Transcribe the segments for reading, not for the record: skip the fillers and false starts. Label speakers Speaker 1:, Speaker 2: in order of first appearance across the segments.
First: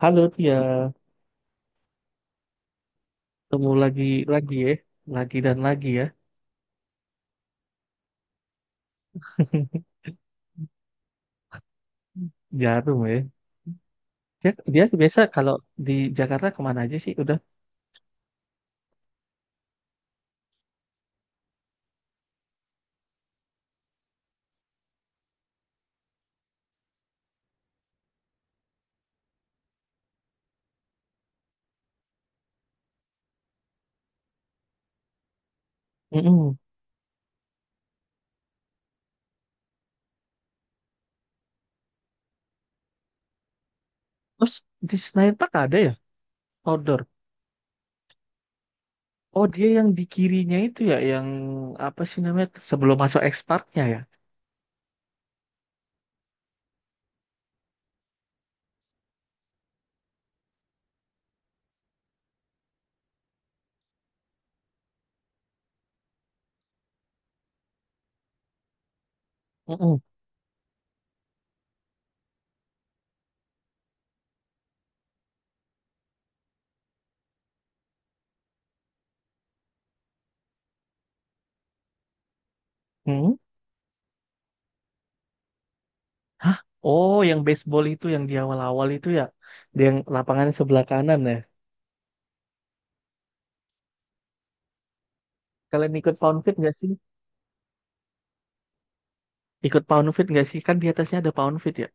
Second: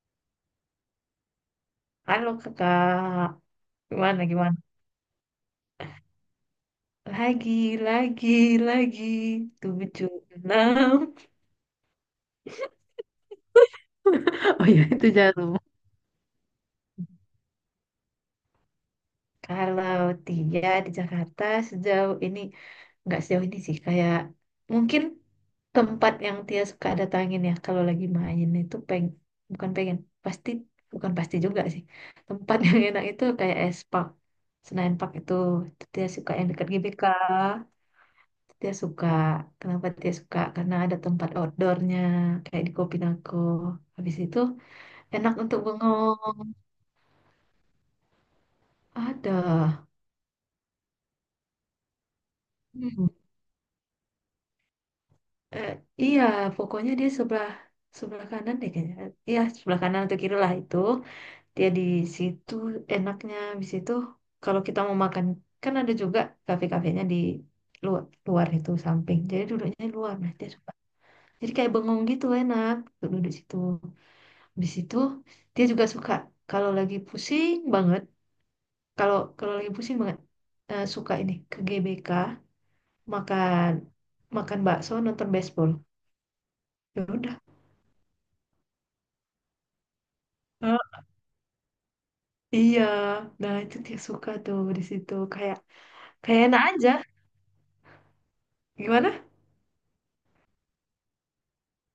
Speaker 1: Halo Tia,
Speaker 2: Halo kakak,
Speaker 1: ketemu lagi
Speaker 2: gimana
Speaker 1: lagi
Speaker 2: gimana?
Speaker 1: ya, lagi dan lagi ya.
Speaker 2: Lagi, lagi, lagi, tujuh enam.
Speaker 1: Jarum ya. Dia,
Speaker 2: Oh ya
Speaker 1: dia
Speaker 2: itu
Speaker 1: biasa
Speaker 2: jarum.
Speaker 1: kalau di Jakarta kemana aja sih? Udah.
Speaker 2: Kalau Tia di Jakarta sejauh ini, nggak sejauh ini sih, kayak mungkin tempat yang Tia suka datangin ya, kalau lagi main itu bukan pengen, pasti, bukan pasti juga sih. Tempat yang enak itu kayak Senayan Park itu, Tia suka yang
Speaker 1: Mm-mm.
Speaker 2: dekat GBK. Dia suka. Kenapa dia suka? Karena ada tempat outdoornya, kayak di Kopinago. Habis itu
Speaker 1: Terus di
Speaker 2: enak
Speaker 1: Senayan Park
Speaker 2: untuk
Speaker 1: ada ya
Speaker 2: bengong.
Speaker 1: outdoor.
Speaker 2: Ada.
Speaker 1: Oh dia yang di kirinya itu ya, yang apa sih namanya sebelum
Speaker 2: Hmm.
Speaker 1: masuk X Parknya ya.
Speaker 2: Eh, iya, pokoknya dia sebelah sebelah kanan deh kayaknya. Iya, sebelah kanan atau kiri lah itu. Dia di situ enaknya. Habis itu kalau kita mau makan, kan ada juga kafe-kafenya di luar, luar itu samping. Jadi duduknya di
Speaker 1: Mm-mm.
Speaker 2: luar. Nah, dia suka. Jadi kayak bengong gitu enak untuk duduk di situ. Di situ dia juga suka kalau lagi pusing banget, kalau kalau lagi pusing banget, suka ini ke GBK
Speaker 1: Mm-mm.
Speaker 2: makan makan bakso nonton baseball.
Speaker 1: Hah?
Speaker 2: Ya
Speaker 1: Oh
Speaker 2: udah.
Speaker 1: yang baseball itu yang di awal-awal itu ya, dia yang lapangannya sebelah
Speaker 2: Eh,
Speaker 1: kanan ya.
Speaker 2: Iya, nah itu dia suka tuh di situ, kayak
Speaker 1: Kalian ikut Pound
Speaker 2: kayak
Speaker 1: Fit
Speaker 2: enak
Speaker 1: nggak sih?
Speaker 2: aja. Gimana?
Speaker 1: Ikut Pound Fit nggak sih? Kan di atasnya ada Pound Fit ya,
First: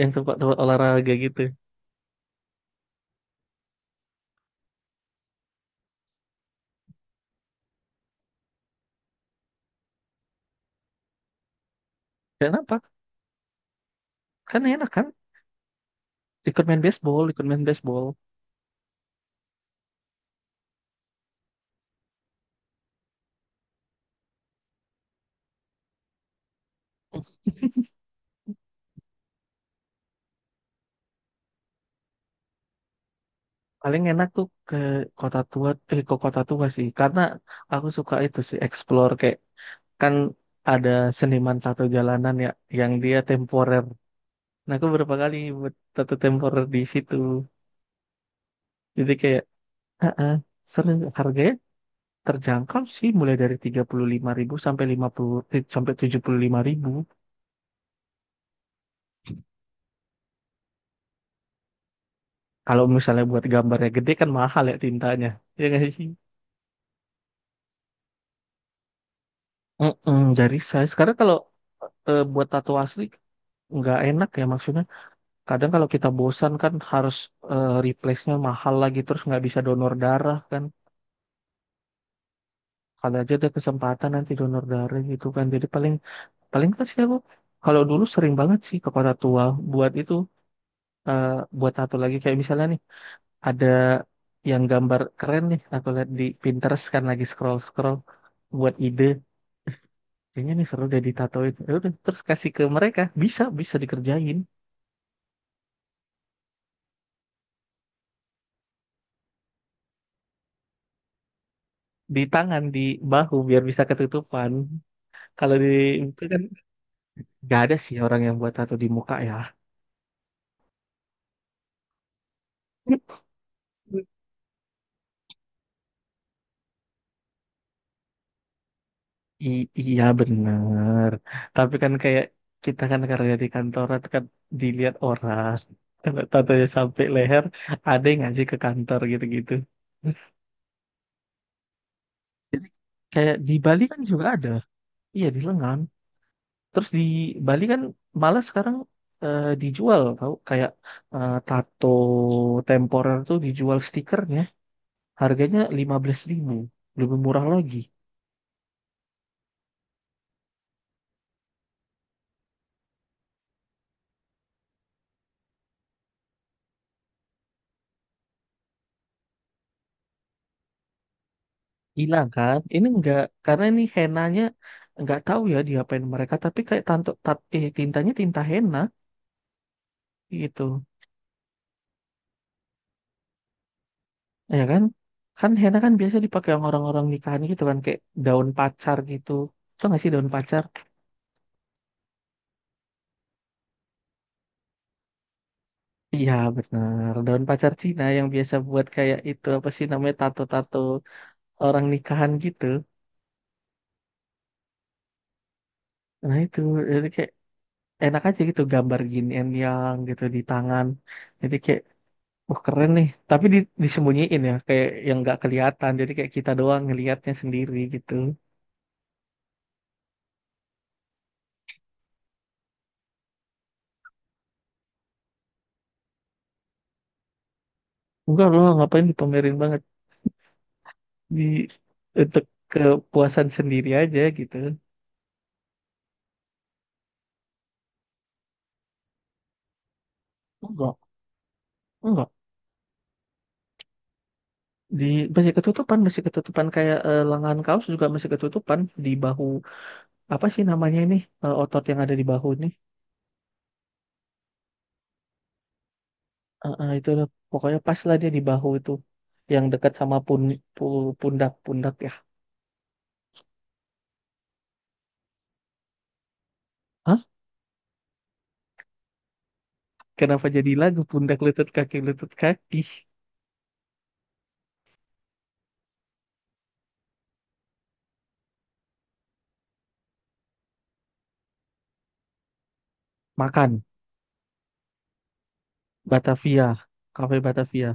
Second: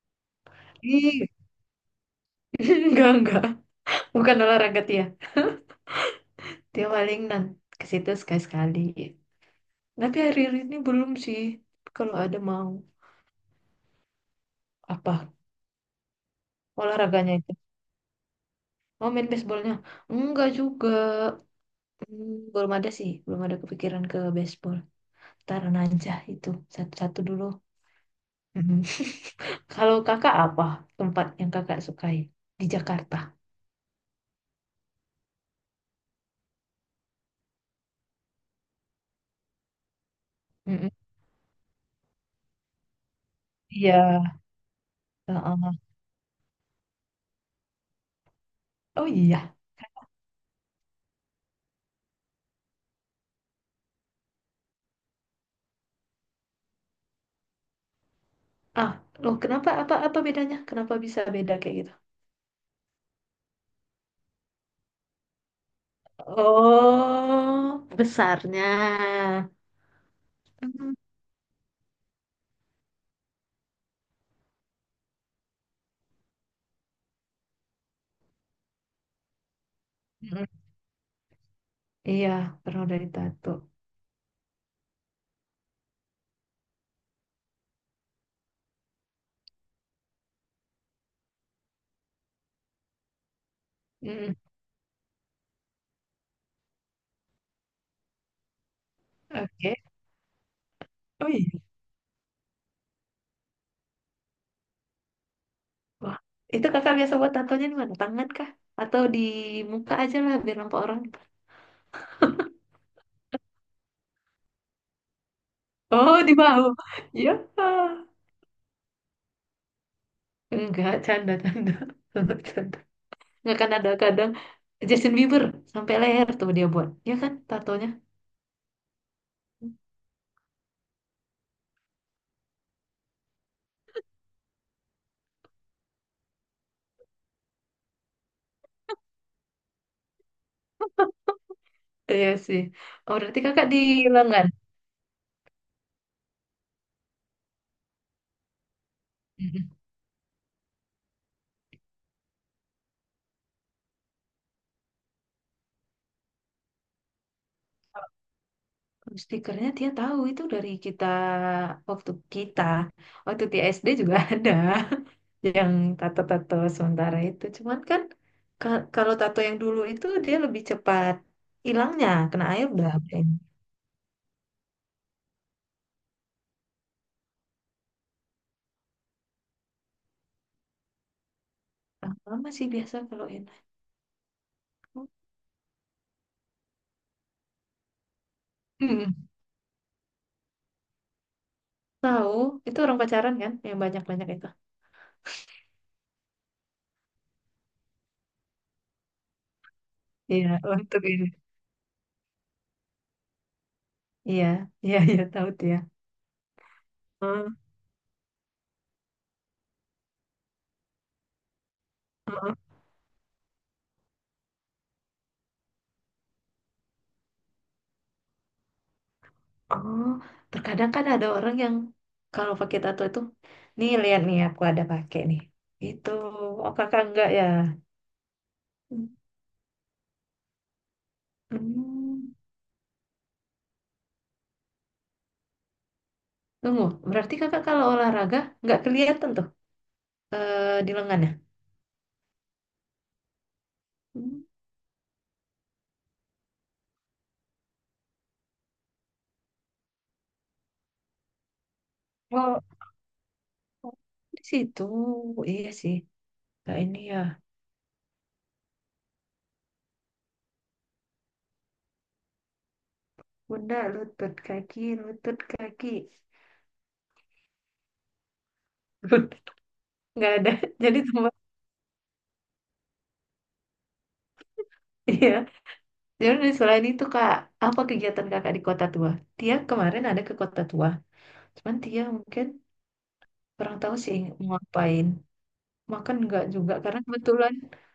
Speaker 1: yang tempat tempat olahraga
Speaker 2: Ih,
Speaker 1: gitu.
Speaker 2: enggak, bukan olahraga dia. Dia paling ke situ sekali-sekali. Tapi hari-hari ini belum sih. Kalau ada mau
Speaker 1: Kenapa? Kan enak kan?
Speaker 2: apa
Speaker 1: Ikut main baseball,
Speaker 2: olahraganya
Speaker 1: ikut
Speaker 2: itu?
Speaker 1: main baseball.
Speaker 2: Mau main baseballnya? Enggak juga. Hmm, belum ada sih, belum ada kepikiran ke baseball. Taran aja itu satu-satu dulu. Mhm. Kalau kakak apa tempat yang kakak sukai di Jakarta?
Speaker 1: Paling enak tuh ke kota tua, ke kota tua sih. Karena aku suka itu sih, explore kayak kan ada
Speaker 2: Mhm.
Speaker 1: seniman tato jalanan ya, yang dia temporer.
Speaker 2: Iya.
Speaker 1: Nah, aku berapa kali buat
Speaker 2: Heeh.
Speaker 1: tato temporer di situ.
Speaker 2: Oh
Speaker 1: Jadi kayak,
Speaker 2: iya.
Speaker 1: ah, ah, seru. Harganya terjangkau sih, mulai dari 35.000 sampai 50 eh, sampai 75.000.
Speaker 2: Ah, loh kenapa apa apa bedanya? Kenapa bisa beda kayak gitu?
Speaker 1: Kalau misalnya buat gambarnya gede kan mahal ya tintanya. Ya nggak sih?
Speaker 2: Oh, besarnya.
Speaker 1: Mm-mm, dari saya
Speaker 2: Mhm.
Speaker 1: sekarang kalau buat tato asli nggak enak ya maksudnya. Kadang kalau kita bosan kan harus replace-nya mahal lagi terus nggak bisa donor darah
Speaker 2: Mhm.
Speaker 1: kan.
Speaker 2: Iya, pernah dari
Speaker 1: Kalau aja
Speaker 2: tato.
Speaker 1: ada kesempatan nanti donor darah gitu kan. Jadi paling paling pas sih aku kalau dulu sering banget sih ke Kota Tua buat itu, eh, buat tato lagi kayak misalnya nih ada
Speaker 2: Mhm.
Speaker 1: yang gambar keren nih aku lihat di Pinterest kan lagi scroll scroll buat ide,
Speaker 2: Oke.
Speaker 1: kayaknya nih seru deh
Speaker 2: Oh
Speaker 1: ditatoin
Speaker 2: iya.
Speaker 1: ya udah terus kasih ke mereka bisa bisa dikerjain
Speaker 2: Wah, itu kakak biasa buat tatonya di mana? Tangan kah? Atau di muka aja lah biar nampak orang?
Speaker 1: di tangan, di bahu biar bisa ketutupan. Kalau di
Speaker 2: Oh,
Speaker 1: muka
Speaker 2: di
Speaker 1: kan
Speaker 2: mau. Ya.
Speaker 1: nggak ada sih orang yang buat tato di muka ya.
Speaker 2: Enggak, canda-canda. Canda. Enggak, kan ada kadang Justin Bieber sampai leher tuh dia buat. Ya kan tatonya.
Speaker 1: Iya bener, tapi kan kayak kita kan kerja di kantoran kan, dilihat orang. Kalau tatonya sampai leher ada yang ngasih ke kantor gitu-gitu.
Speaker 2: Iya sih. Oh,
Speaker 1: Kayak
Speaker 2: berarti
Speaker 1: di
Speaker 2: kakak di
Speaker 1: Bali kan juga
Speaker 2: lengan.
Speaker 1: ada, iya di lengan. Terus di Bali kan malah sekarang,
Speaker 2: Mm-mm.
Speaker 1: dijual tau kayak tato temporer tuh dijual stikernya. Harganya 15.000, lebih murah lagi.
Speaker 2: Kalau stikernya dia tahu itu dari kita, waktu kita waktu di SD juga ada yang tato-tato sementara itu. Cuman kan kalau tato yang dulu itu dia lebih cepat hilangnya,
Speaker 1: Hilang
Speaker 2: kena
Speaker 1: kan?
Speaker 2: air
Speaker 1: Ini
Speaker 2: udah
Speaker 1: enggak,
Speaker 2: blank.
Speaker 1: karena ini henanya enggak tahu ya diapain mereka, tapi kayak tintanya tinta henna gitu.
Speaker 2: Lama sih biasa kalau
Speaker 1: Ya kan? Kan henna kan biasa dipakai sama orang-orang nikahan gitu kan, kayak daun pacar
Speaker 2: enak.
Speaker 1: gitu. Tau nggak sih daun pacar?
Speaker 2: Tahu, itu orang pacaran kan yang banyak-banyak itu.
Speaker 1: Iya benar, daun pacar Cina yang biasa buat kayak itu apa sih namanya
Speaker 2: Iya,
Speaker 1: tato-tato
Speaker 2: untuk ini.
Speaker 1: orang nikahan gitu.
Speaker 2: Iya, iya, iya, tahu dia.
Speaker 1: Nah itu jadi kayak
Speaker 2: Heeh,
Speaker 1: enak aja gitu gambar yin and yang gitu di tangan. Jadi kayak
Speaker 2: heeh.
Speaker 1: wah keren nih. Tapi disembunyiin ya, kayak yang nggak kelihatan. Jadi kayak kita doang ngelihatnya sendiri gitu.
Speaker 2: Oh, terkadang kan ada orang yang kalau pakai tato itu, nih lihat nih, aku ada pakai nih. Itu, oh kakak enggak ya?
Speaker 1: Enggak loh, ngapain dipamerin banget, di
Speaker 2: Hmm.
Speaker 1: untuk kepuasan sendiri aja gitu.
Speaker 2: Tunggu, berarti kakak kalau olahraga nggak kelihatan tuh di
Speaker 1: Enggak,
Speaker 2: lengannya?
Speaker 1: enggak.
Speaker 2: Hmm.
Speaker 1: Di masih ketutupan kayak lengan kaos juga masih ketutupan di bahu. Apa sih namanya ini, otot yang ada di bahu
Speaker 2: Oh,
Speaker 1: ini.
Speaker 2: di situ, iya sih. Kayak ini
Speaker 1: Itu
Speaker 2: ya,
Speaker 1: loh, pokoknya pas lah dia di bahu itu yang dekat sama pundak-pundak ya.
Speaker 2: bunda lutut kaki, lutut kaki.
Speaker 1: Hah?
Speaker 2: Nggak
Speaker 1: Kenapa
Speaker 2: ada.
Speaker 1: jadi
Speaker 2: Jadi
Speaker 1: lagu
Speaker 2: tempat,
Speaker 1: pundak lutut kaki lutut kaki?
Speaker 2: iya, jadi dari selain itu, kak, apa kegiatan kakak di kota tua? Dia kemarin ada ke kota tua, cuman dia mungkin kurang
Speaker 1: Makan,
Speaker 2: tahu sih mau ngapain, makan nggak
Speaker 1: Batavia,
Speaker 2: juga karena
Speaker 1: Cafe
Speaker 2: kebetulan
Speaker 1: Batavia.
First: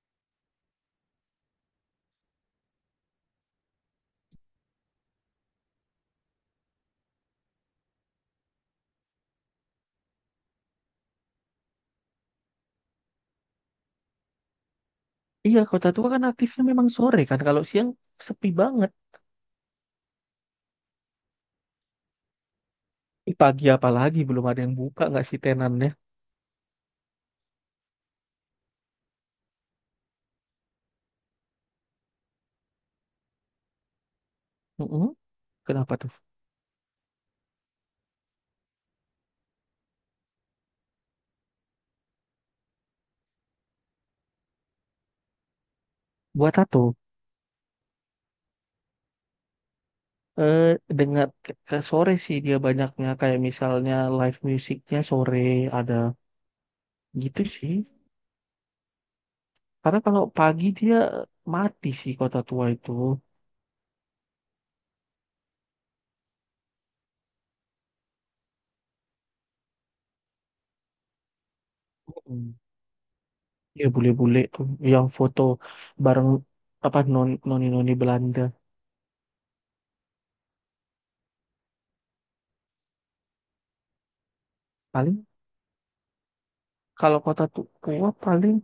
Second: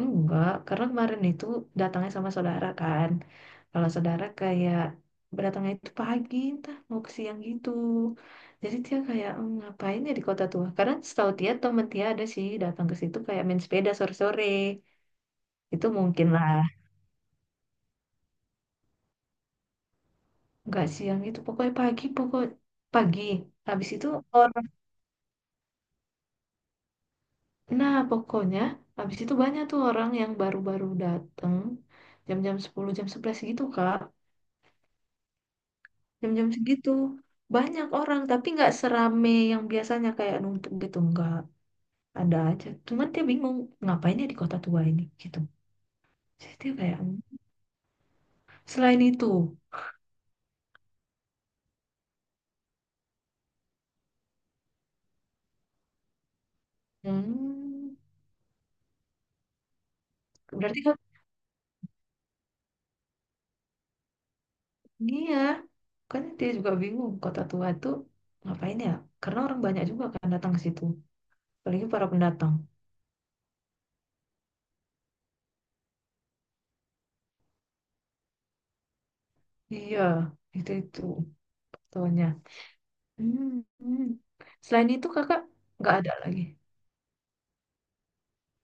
Speaker 2: enggak, karena kemarin itu datangnya sama saudara kan. Kalau saudara kayak berdatangnya itu pagi entah mau ke siang gitu. Jadi dia kayak, "Hmm, ngapain ya di kota tua," karena setahu dia temen dia ada sih datang ke situ kayak main sepeda sore-sore.
Speaker 1: Iya,
Speaker 2: Itu
Speaker 1: kota tua kan
Speaker 2: mungkin lah,
Speaker 1: aktifnya memang sore kan. Kalau siang sepi banget.
Speaker 2: nggak siang, itu pokoknya pagi, pagi.
Speaker 1: Ini pagi
Speaker 2: Habis itu
Speaker 1: apalagi belum ada
Speaker 2: orang,
Speaker 1: yang buka nggak sih tenannya?
Speaker 2: nah pokoknya habis itu banyak tuh orang yang baru-baru dateng jam-jam 10 jam 11 gitu, Kak.
Speaker 1: Mm-mm. Kenapa tuh?
Speaker 2: Jam-jam segitu banyak orang, tapi nggak serame yang biasanya kayak numpuk gitu, nggak ada aja. Cuman dia bingung ngapain ya di kota tua ini gitu. Jadi
Speaker 1: Buat
Speaker 2: dia
Speaker 1: tato.
Speaker 2: kayak, "Hmm." Selain itu,
Speaker 1: Eh, dengar ke sore sih dia banyaknya kayak misalnya live musiknya sore ada gitu sih.
Speaker 2: hmm,
Speaker 1: Karena kalau pagi
Speaker 2: berarti kan,
Speaker 1: dia mati sih kota tua itu.
Speaker 2: iya kan, dia juga bingung kota tua itu ngapain ya, karena orang banyak juga kan datang ke situ, apalagi para pendatang.
Speaker 1: Mm. Ya bule-bule tuh yang foto bareng apa noni noni Belanda.
Speaker 2: Iya, itu soalnya. Hmm, hmm. Selain itu
Speaker 1: Paling
Speaker 2: kakak nggak ada lagi.
Speaker 1: kalau kota tua paling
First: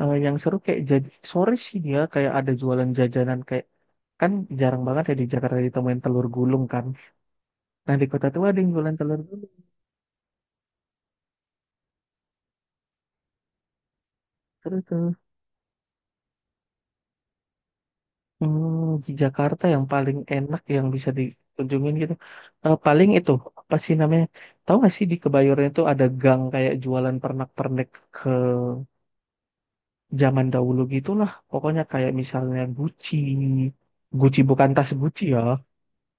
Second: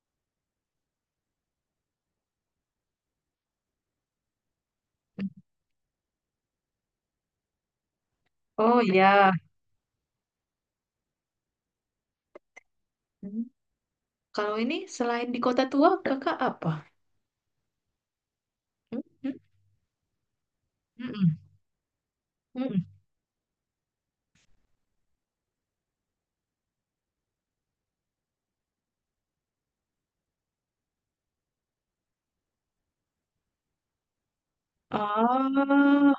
Speaker 1: yang seru kayak jadi sore sih ya kayak ada jualan jajanan kayak kan jarang banget ya di Jakarta ditemuin telur gulung kan. Nah di kota tua ada yang
Speaker 2: Oh
Speaker 1: jualan telur
Speaker 2: iya.
Speaker 1: gulung,
Speaker 2: Hmm. Kalau ini
Speaker 1: seru tuh.
Speaker 2: selain di Kota Tua kakak apa?
Speaker 1: Hmm,
Speaker 2: Hmm,
Speaker 1: di
Speaker 2: hmm,
Speaker 1: Jakarta yang paling enak yang bisa
Speaker 2: hmm,
Speaker 1: dikunjungin gitu.
Speaker 2: hmm, hmm.
Speaker 1: Paling itu apa sih namanya? Tahu nggak sih di Kebayoran itu ada gang kayak jualan pernak-pernik ke zaman dahulu gitulah. Pokoknya kayak misalnya Gucci, Gucci bukan tas Gucci ya.
Speaker 2: Oh,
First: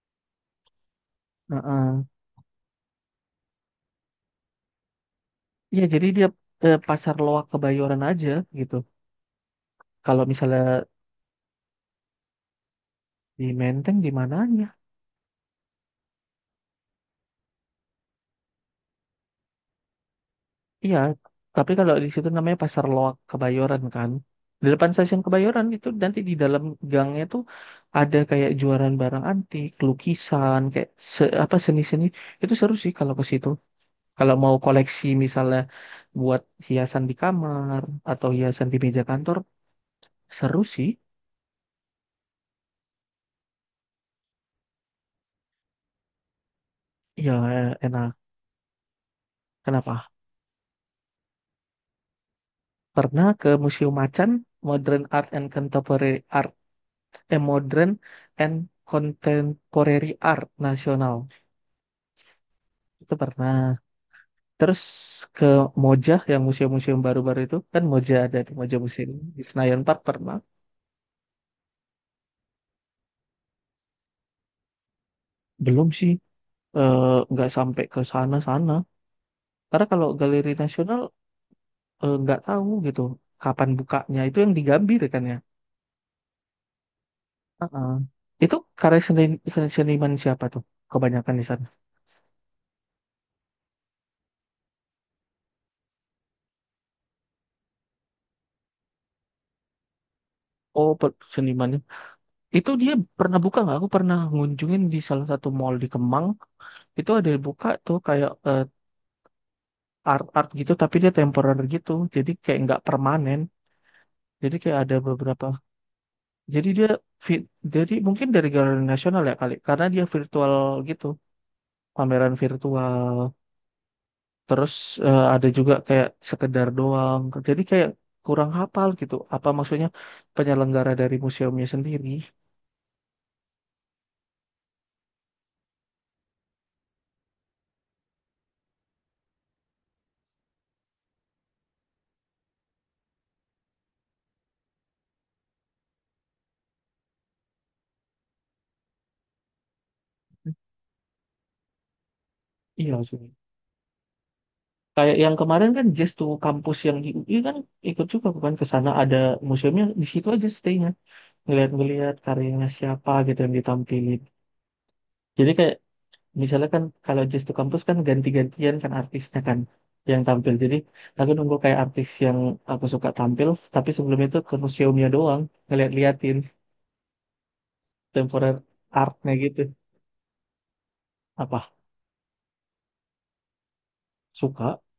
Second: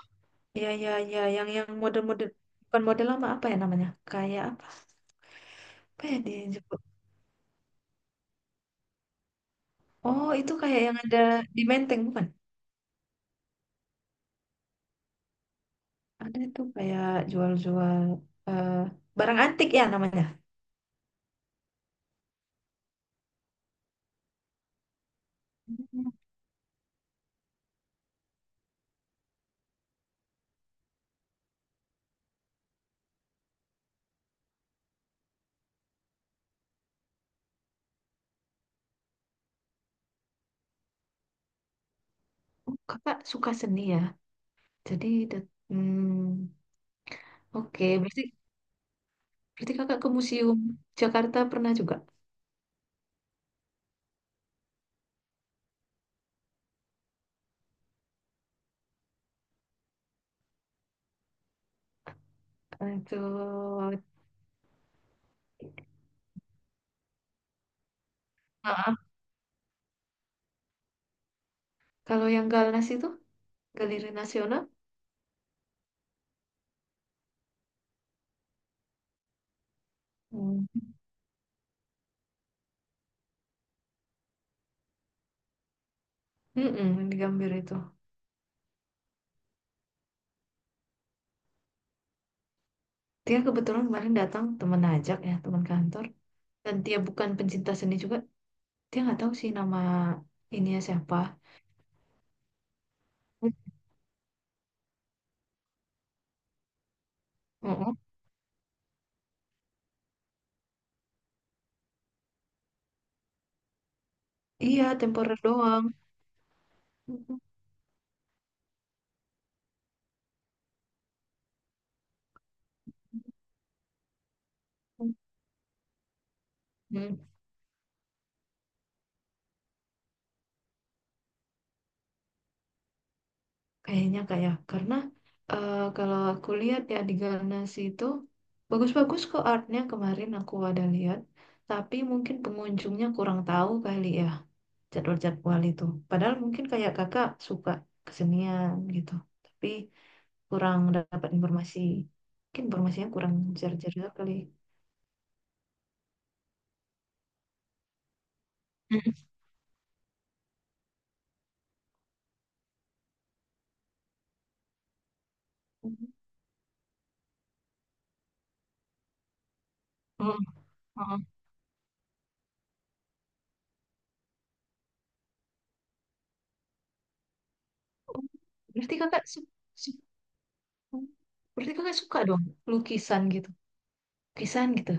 Speaker 2: ya ya ya, yang
Speaker 1: Heeh.
Speaker 2: model-model, bukan model lama, apa ya namanya? Kayak apa?
Speaker 1: Iya,
Speaker 2: Apa
Speaker 1: jadi
Speaker 2: ya
Speaker 1: dia
Speaker 2: dia yang
Speaker 1: ke
Speaker 2: disebut?
Speaker 1: pasar loak Kebayoran aja gitu. Kalau
Speaker 2: Oh, itu
Speaker 1: misalnya
Speaker 2: kayak yang ada di Menteng bukan?
Speaker 1: di Menteng di mananya?
Speaker 2: Ada itu kayak jual-jual, eh, barang antik ya namanya.
Speaker 1: Iya, tapi kalau di situ namanya pasar loak Kebayoran kan. Di depan stasiun Kebayoran itu
Speaker 2: Hmm.
Speaker 1: nanti di dalam gangnya tuh ada kayak jualan barang antik, lukisan, kayak apa seni-seni. Itu seru sih kalau ke situ. Kalau mau koleksi misalnya buat hiasan di kamar atau hiasan di meja kantor, seru sih.
Speaker 2: Oh, kakak suka seni ya? Jadi,
Speaker 1: Iya,
Speaker 2: oke. Berarti,
Speaker 1: enak.
Speaker 2: berarti kakak ke
Speaker 1: Kenapa?
Speaker 2: Museum Jakarta pernah juga?
Speaker 1: Pernah ke Museum Macan, Modern Art and Contemporary Art, Modern and Contemporary Art Nasional. Itu
Speaker 2: Itu
Speaker 1: pernah. Terus ke Moja, yang museum-museum baru-baru itu. Kan Moja ada tuh, Moja Museum. Di Senayan Park pernah.
Speaker 2: kalau yang Galnas itu, Galeri Nasional,
Speaker 1: Belum sih, eh, nggak sampai ke sana-sana. Karena kalau Galeri
Speaker 2: hmm.
Speaker 1: Nasional nggak tahu gitu kapan bukanya. Itu yang di Gambir kan ya.
Speaker 2: Di Gambir itu.
Speaker 1: Heeh. Itu karya seniman siapa tuh? Kebanyakan di sana.
Speaker 2: Dia kebetulan kemarin datang temen ajak ya, teman kantor. Dan dia bukan pencinta seni juga. Dia nggak tahu sih nama ininya
Speaker 1: Oh,
Speaker 2: siapa.
Speaker 1: seniman itu dia pernah buka nggak? Aku pernah ngunjungin di salah satu mall di Kemang. Itu ada yang buka tuh
Speaker 2: Mm-mm.
Speaker 1: kayak art-art gitu, tapi dia temporary gitu. Jadi kayak nggak permanen. Jadi kayak
Speaker 2: Iya,
Speaker 1: ada
Speaker 2: temporer
Speaker 1: beberapa.
Speaker 2: doang.
Speaker 1: Jadi dia fit. Jadi mungkin dari galeri nasional ya kali, karena dia virtual gitu, pameran virtual. Terus ada juga kayak sekedar
Speaker 2: Mm-mm.
Speaker 1: doang. Jadi kayak kurang hafal gitu. Apa maksudnya penyelenggara dari museumnya sendiri?
Speaker 2: Kayaknya kayak karena, kalau aku lihat ya, di Galnas itu bagus-bagus kok artnya, kemarin aku ada lihat, tapi mungkin pengunjungnya kurang tahu kali ya jadwal-jadwal itu. Padahal mungkin kayak kakak suka kesenian gitu, tapi kurang dapat informasi. Mungkin
Speaker 1: Iya
Speaker 2: informasinya
Speaker 1: sih.
Speaker 2: kurang jar-jar juga kali.
Speaker 1: Kayak yang kemarin kan Jazz to kampus yang di UI kan ikut juga bukan ke sana ada museumnya di situ aja stay-nya ngeliat-ngeliat karyanya siapa gitu yang ditampilin. Jadi kayak
Speaker 2: Mhm.
Speaker 1: misalnya kan kalau Jazz to kampus kan ganti-gantian kan artisnya kan yang
Speaker 2: Mm, mm,
Speaker 1: tampil. Jadi
Speaker 2: mm.
Speaker 1: aku nunggu kayak artis yang aku suka tampil tapi sebelum itu ke museumnya doang ngeliat-liatin
Speaker 2: Oh,
Speaker 1: temporary
Speaker 2: Berarti kakak
Speaker 1: artnya
Speaker 2: su-
Speaker 1: gitu.
Speaker 2: su- berarti
Speaker 1: Apa
Speaker 2: kakak suka dong lukisan gitu,
Speaker 1: suka
Speaker 2: lukisan gitu.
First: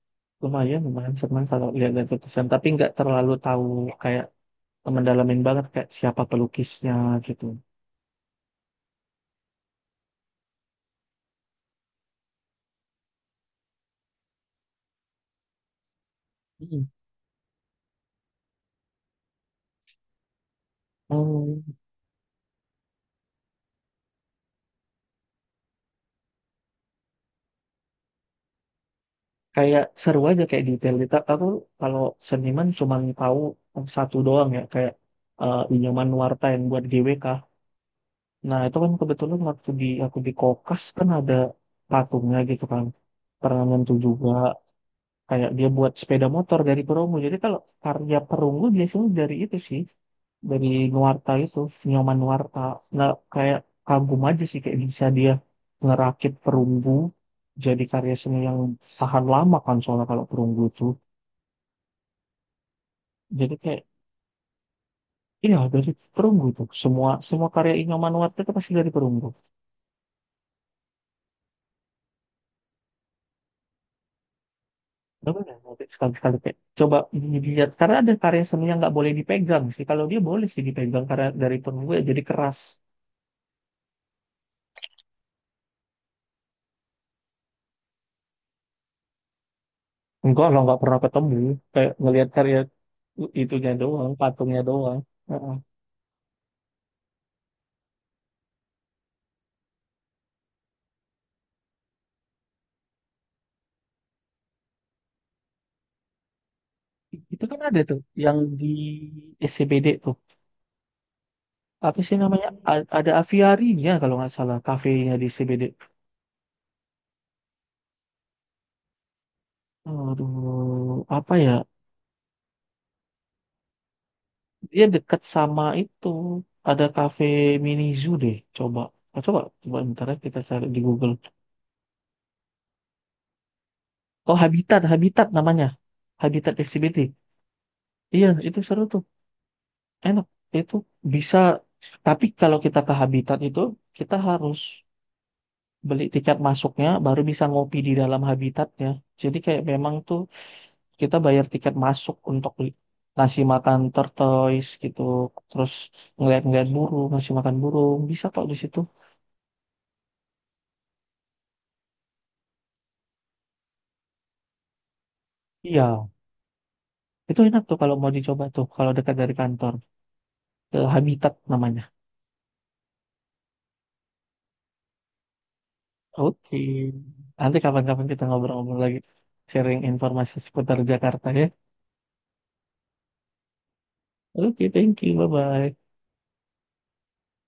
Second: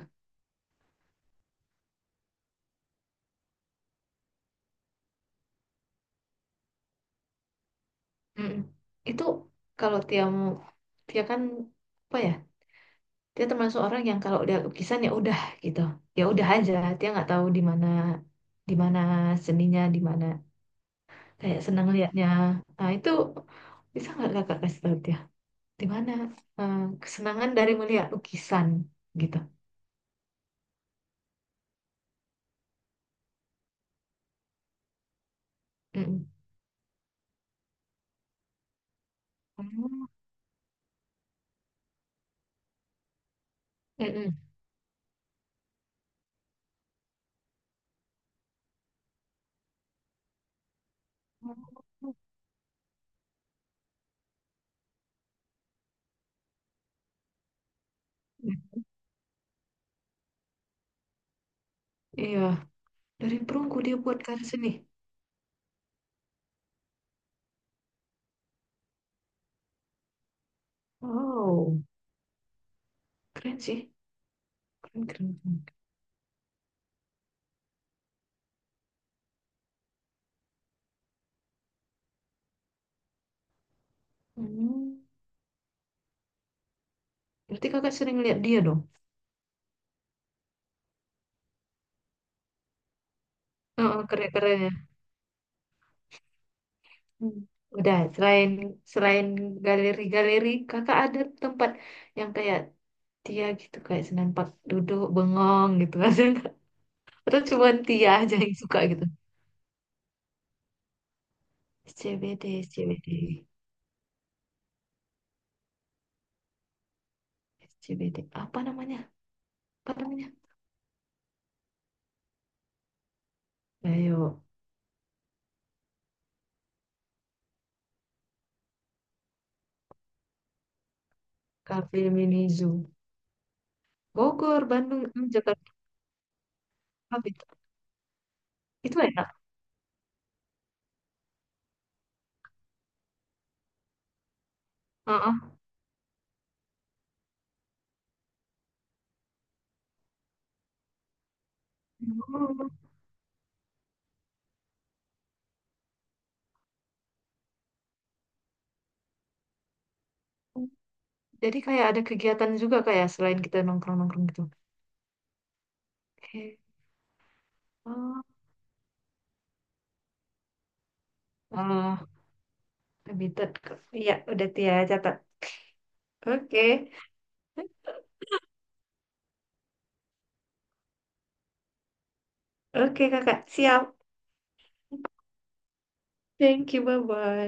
Speaker 1: lumayan lumayan senang kalau lihat-lihat lukisan tapi nggak terlalu tahu kayak mendalamin banget kayak siapa pelukisnya gitu.
Speaker 2: Mm-mm. Itu kalau Tia mau, Tia kan apa ya? Dia termasuk orang yang kalau udah lukisan ya udah gitu, ya udah aja.
Speaker 1: Mm.
Speaker 2: Dia nggak tahu di mana seninya, di mana, kayak
Speaker 1: Oh,
Speaker 2: senang liatnya. Nah itu bisa nggak kakak kasih tahu dia di mana, eh, kesenangan dari melihat lukisan gitu?
Speaker 1: kayak seru aja kayak detail. Aku kalau seniman cuma tahu satu doang ya kayak Inyoman
Speaker 2: Mm-mm.
Speaker 1: Nuarta yang buat GWK. Nah itu kan kebetulan waktu di
Speaker 2: Oh.
Speaker 1: aku di Kokas kan ada patungnya gitu kan. Pernah nyentuh juga.
Speaker 2: Mm-mm.
Speaker 1: Kayak dia buat sepeda motor dari perunggu. Jadi kalau karya perunggu biasanya dari itu sih, dari Nuarta itu, Nyoman
Speaker 2: Oh.
Speaker 1: Nuarta. Nggak kayak kagum aja sih kayak bisa dia ngerakit perunggu jadi karya seni yang tahan lama kan soalnya kalau perunggu itu.
Speaker 2: Iya, dari
Speaker 1: Jadi
Speaker 2: perunggu
Speaker 1: kayak
Speaker 2: dia buat karya seni.
Speaker 1: iya dari perunggu tuh semua semua karya Nyoman Nuarta itu pasti dari perunggu.
Speaker 2: Wow, keren sih, keren keren.
Speaker 1: Coba deh,
Speaker 2: Keren.
Speaker 1: nanti sekali-sekali kayak coba dilihat karena ada karya seni yang nggak boleh dipegang sih. Kalau dia boleh sih dipegang karena dari perunggu ya jadi keras.
Speaker 2: Hmm. Berarti kakak sering lihat dia dong.
Speaker 1: Enggak lah, nggak pernah ketemu. Kayak ngelihat karya itunya
Speaker 2: Heeh,
Speaker 1: doang,
Speaker 2: keren-keren
Speaker 1: patungnya
Speaker 2: ya.
Speaker 1: doang. Heeh.
Speaker 2: Hmm. Udah, selain selain galeri-galeri, kakak ada tempat yang kayak Tia gitu, kayak senampak duduk bengong gitu. Ada nggak? Atau
Speaker 1: Itu kan
Speaker 2: cuma
Speaker 1: ada tuh,
Speaker 2: Tia aja
Speaker 1: yang
Speaker 2: yang
Speaker 1: di
Speaker 2: suka gitu.
Speaker 1: SCBD tuh. Apa sih
Speaker 2: SCBD,
Speaker 1: namanya? Ada
Speaker 2: SCBD,
Speaker 1: aviarinya kalau nggak salah, kafenya di SCBD.
Speaker 2: SCBD. Apa namanya? Apa namanya?
Speaker 1: Aduh, apa ya?
Speaker 2: Ayo,
Speaker 1: Dia dekat sama itu. Ada kafe mini zoo deh, coba. Oh, coba, coba bentar ya kita cari di Google.
Speaker 2: Cafe Mini Zoo.
Speaker 1: Oh,
Speaker 2: Bogor,
Speaker 1: Habitat,
Speaker 2: Bandung,
Speaker 1: Habitat namanya.
Speaker 2: Jakarta.
Speaker 1: Habitat SCBD.
Speaker 2: Habis.
Speaker 1: Iya, itu seru
Speaker 2: Itu
Speaker 1: tuh.
Speaker 2: enak.
Speaker 1: Enak. Itu bisa. Tapi kalau kita ke habitat itu, kita harus
Speaker 2: Heeh.
Speaker 1: beli tiket masuknya, baru bisa ngopi di dalam habitatnya. Jadi kayak memang tuh kita bayar tiket masuk untuk
Speaker 2: Oh.
Speaker 1: ngasih makan tortoise gitu. Terus ngeliat-ngeliat burung, ngasih makan burung. Bisa kok di situ.
Speaker 2: Jadi kayak ada kegiatan juga kayak selain kita nongkrong-nongkrong gitu.
Speaker 1: Iya.
Speaker 2: Oke.
Speaker 1: Itu enak tuh kalau mau
Speaker 2: Oh,
Speaker 1: dicoba tuh. Kalau dekat dari kantor. Ke habitat namanya.
Speaker 2: oh, committed. Iya, udah Tia catat.
Speaker 1: Oke.
Speaker 2: Oke,
Speaker 1: Nanti kapan-kapan kita ngobrol-ngobrol lagi. Sharing informasi seputar Jakarta ya.
Speaker 2: oke kakak, siap.
Speaker 1: Oke, thank you. Bye-bye.
Speaker 2: Thank you, bye-bye.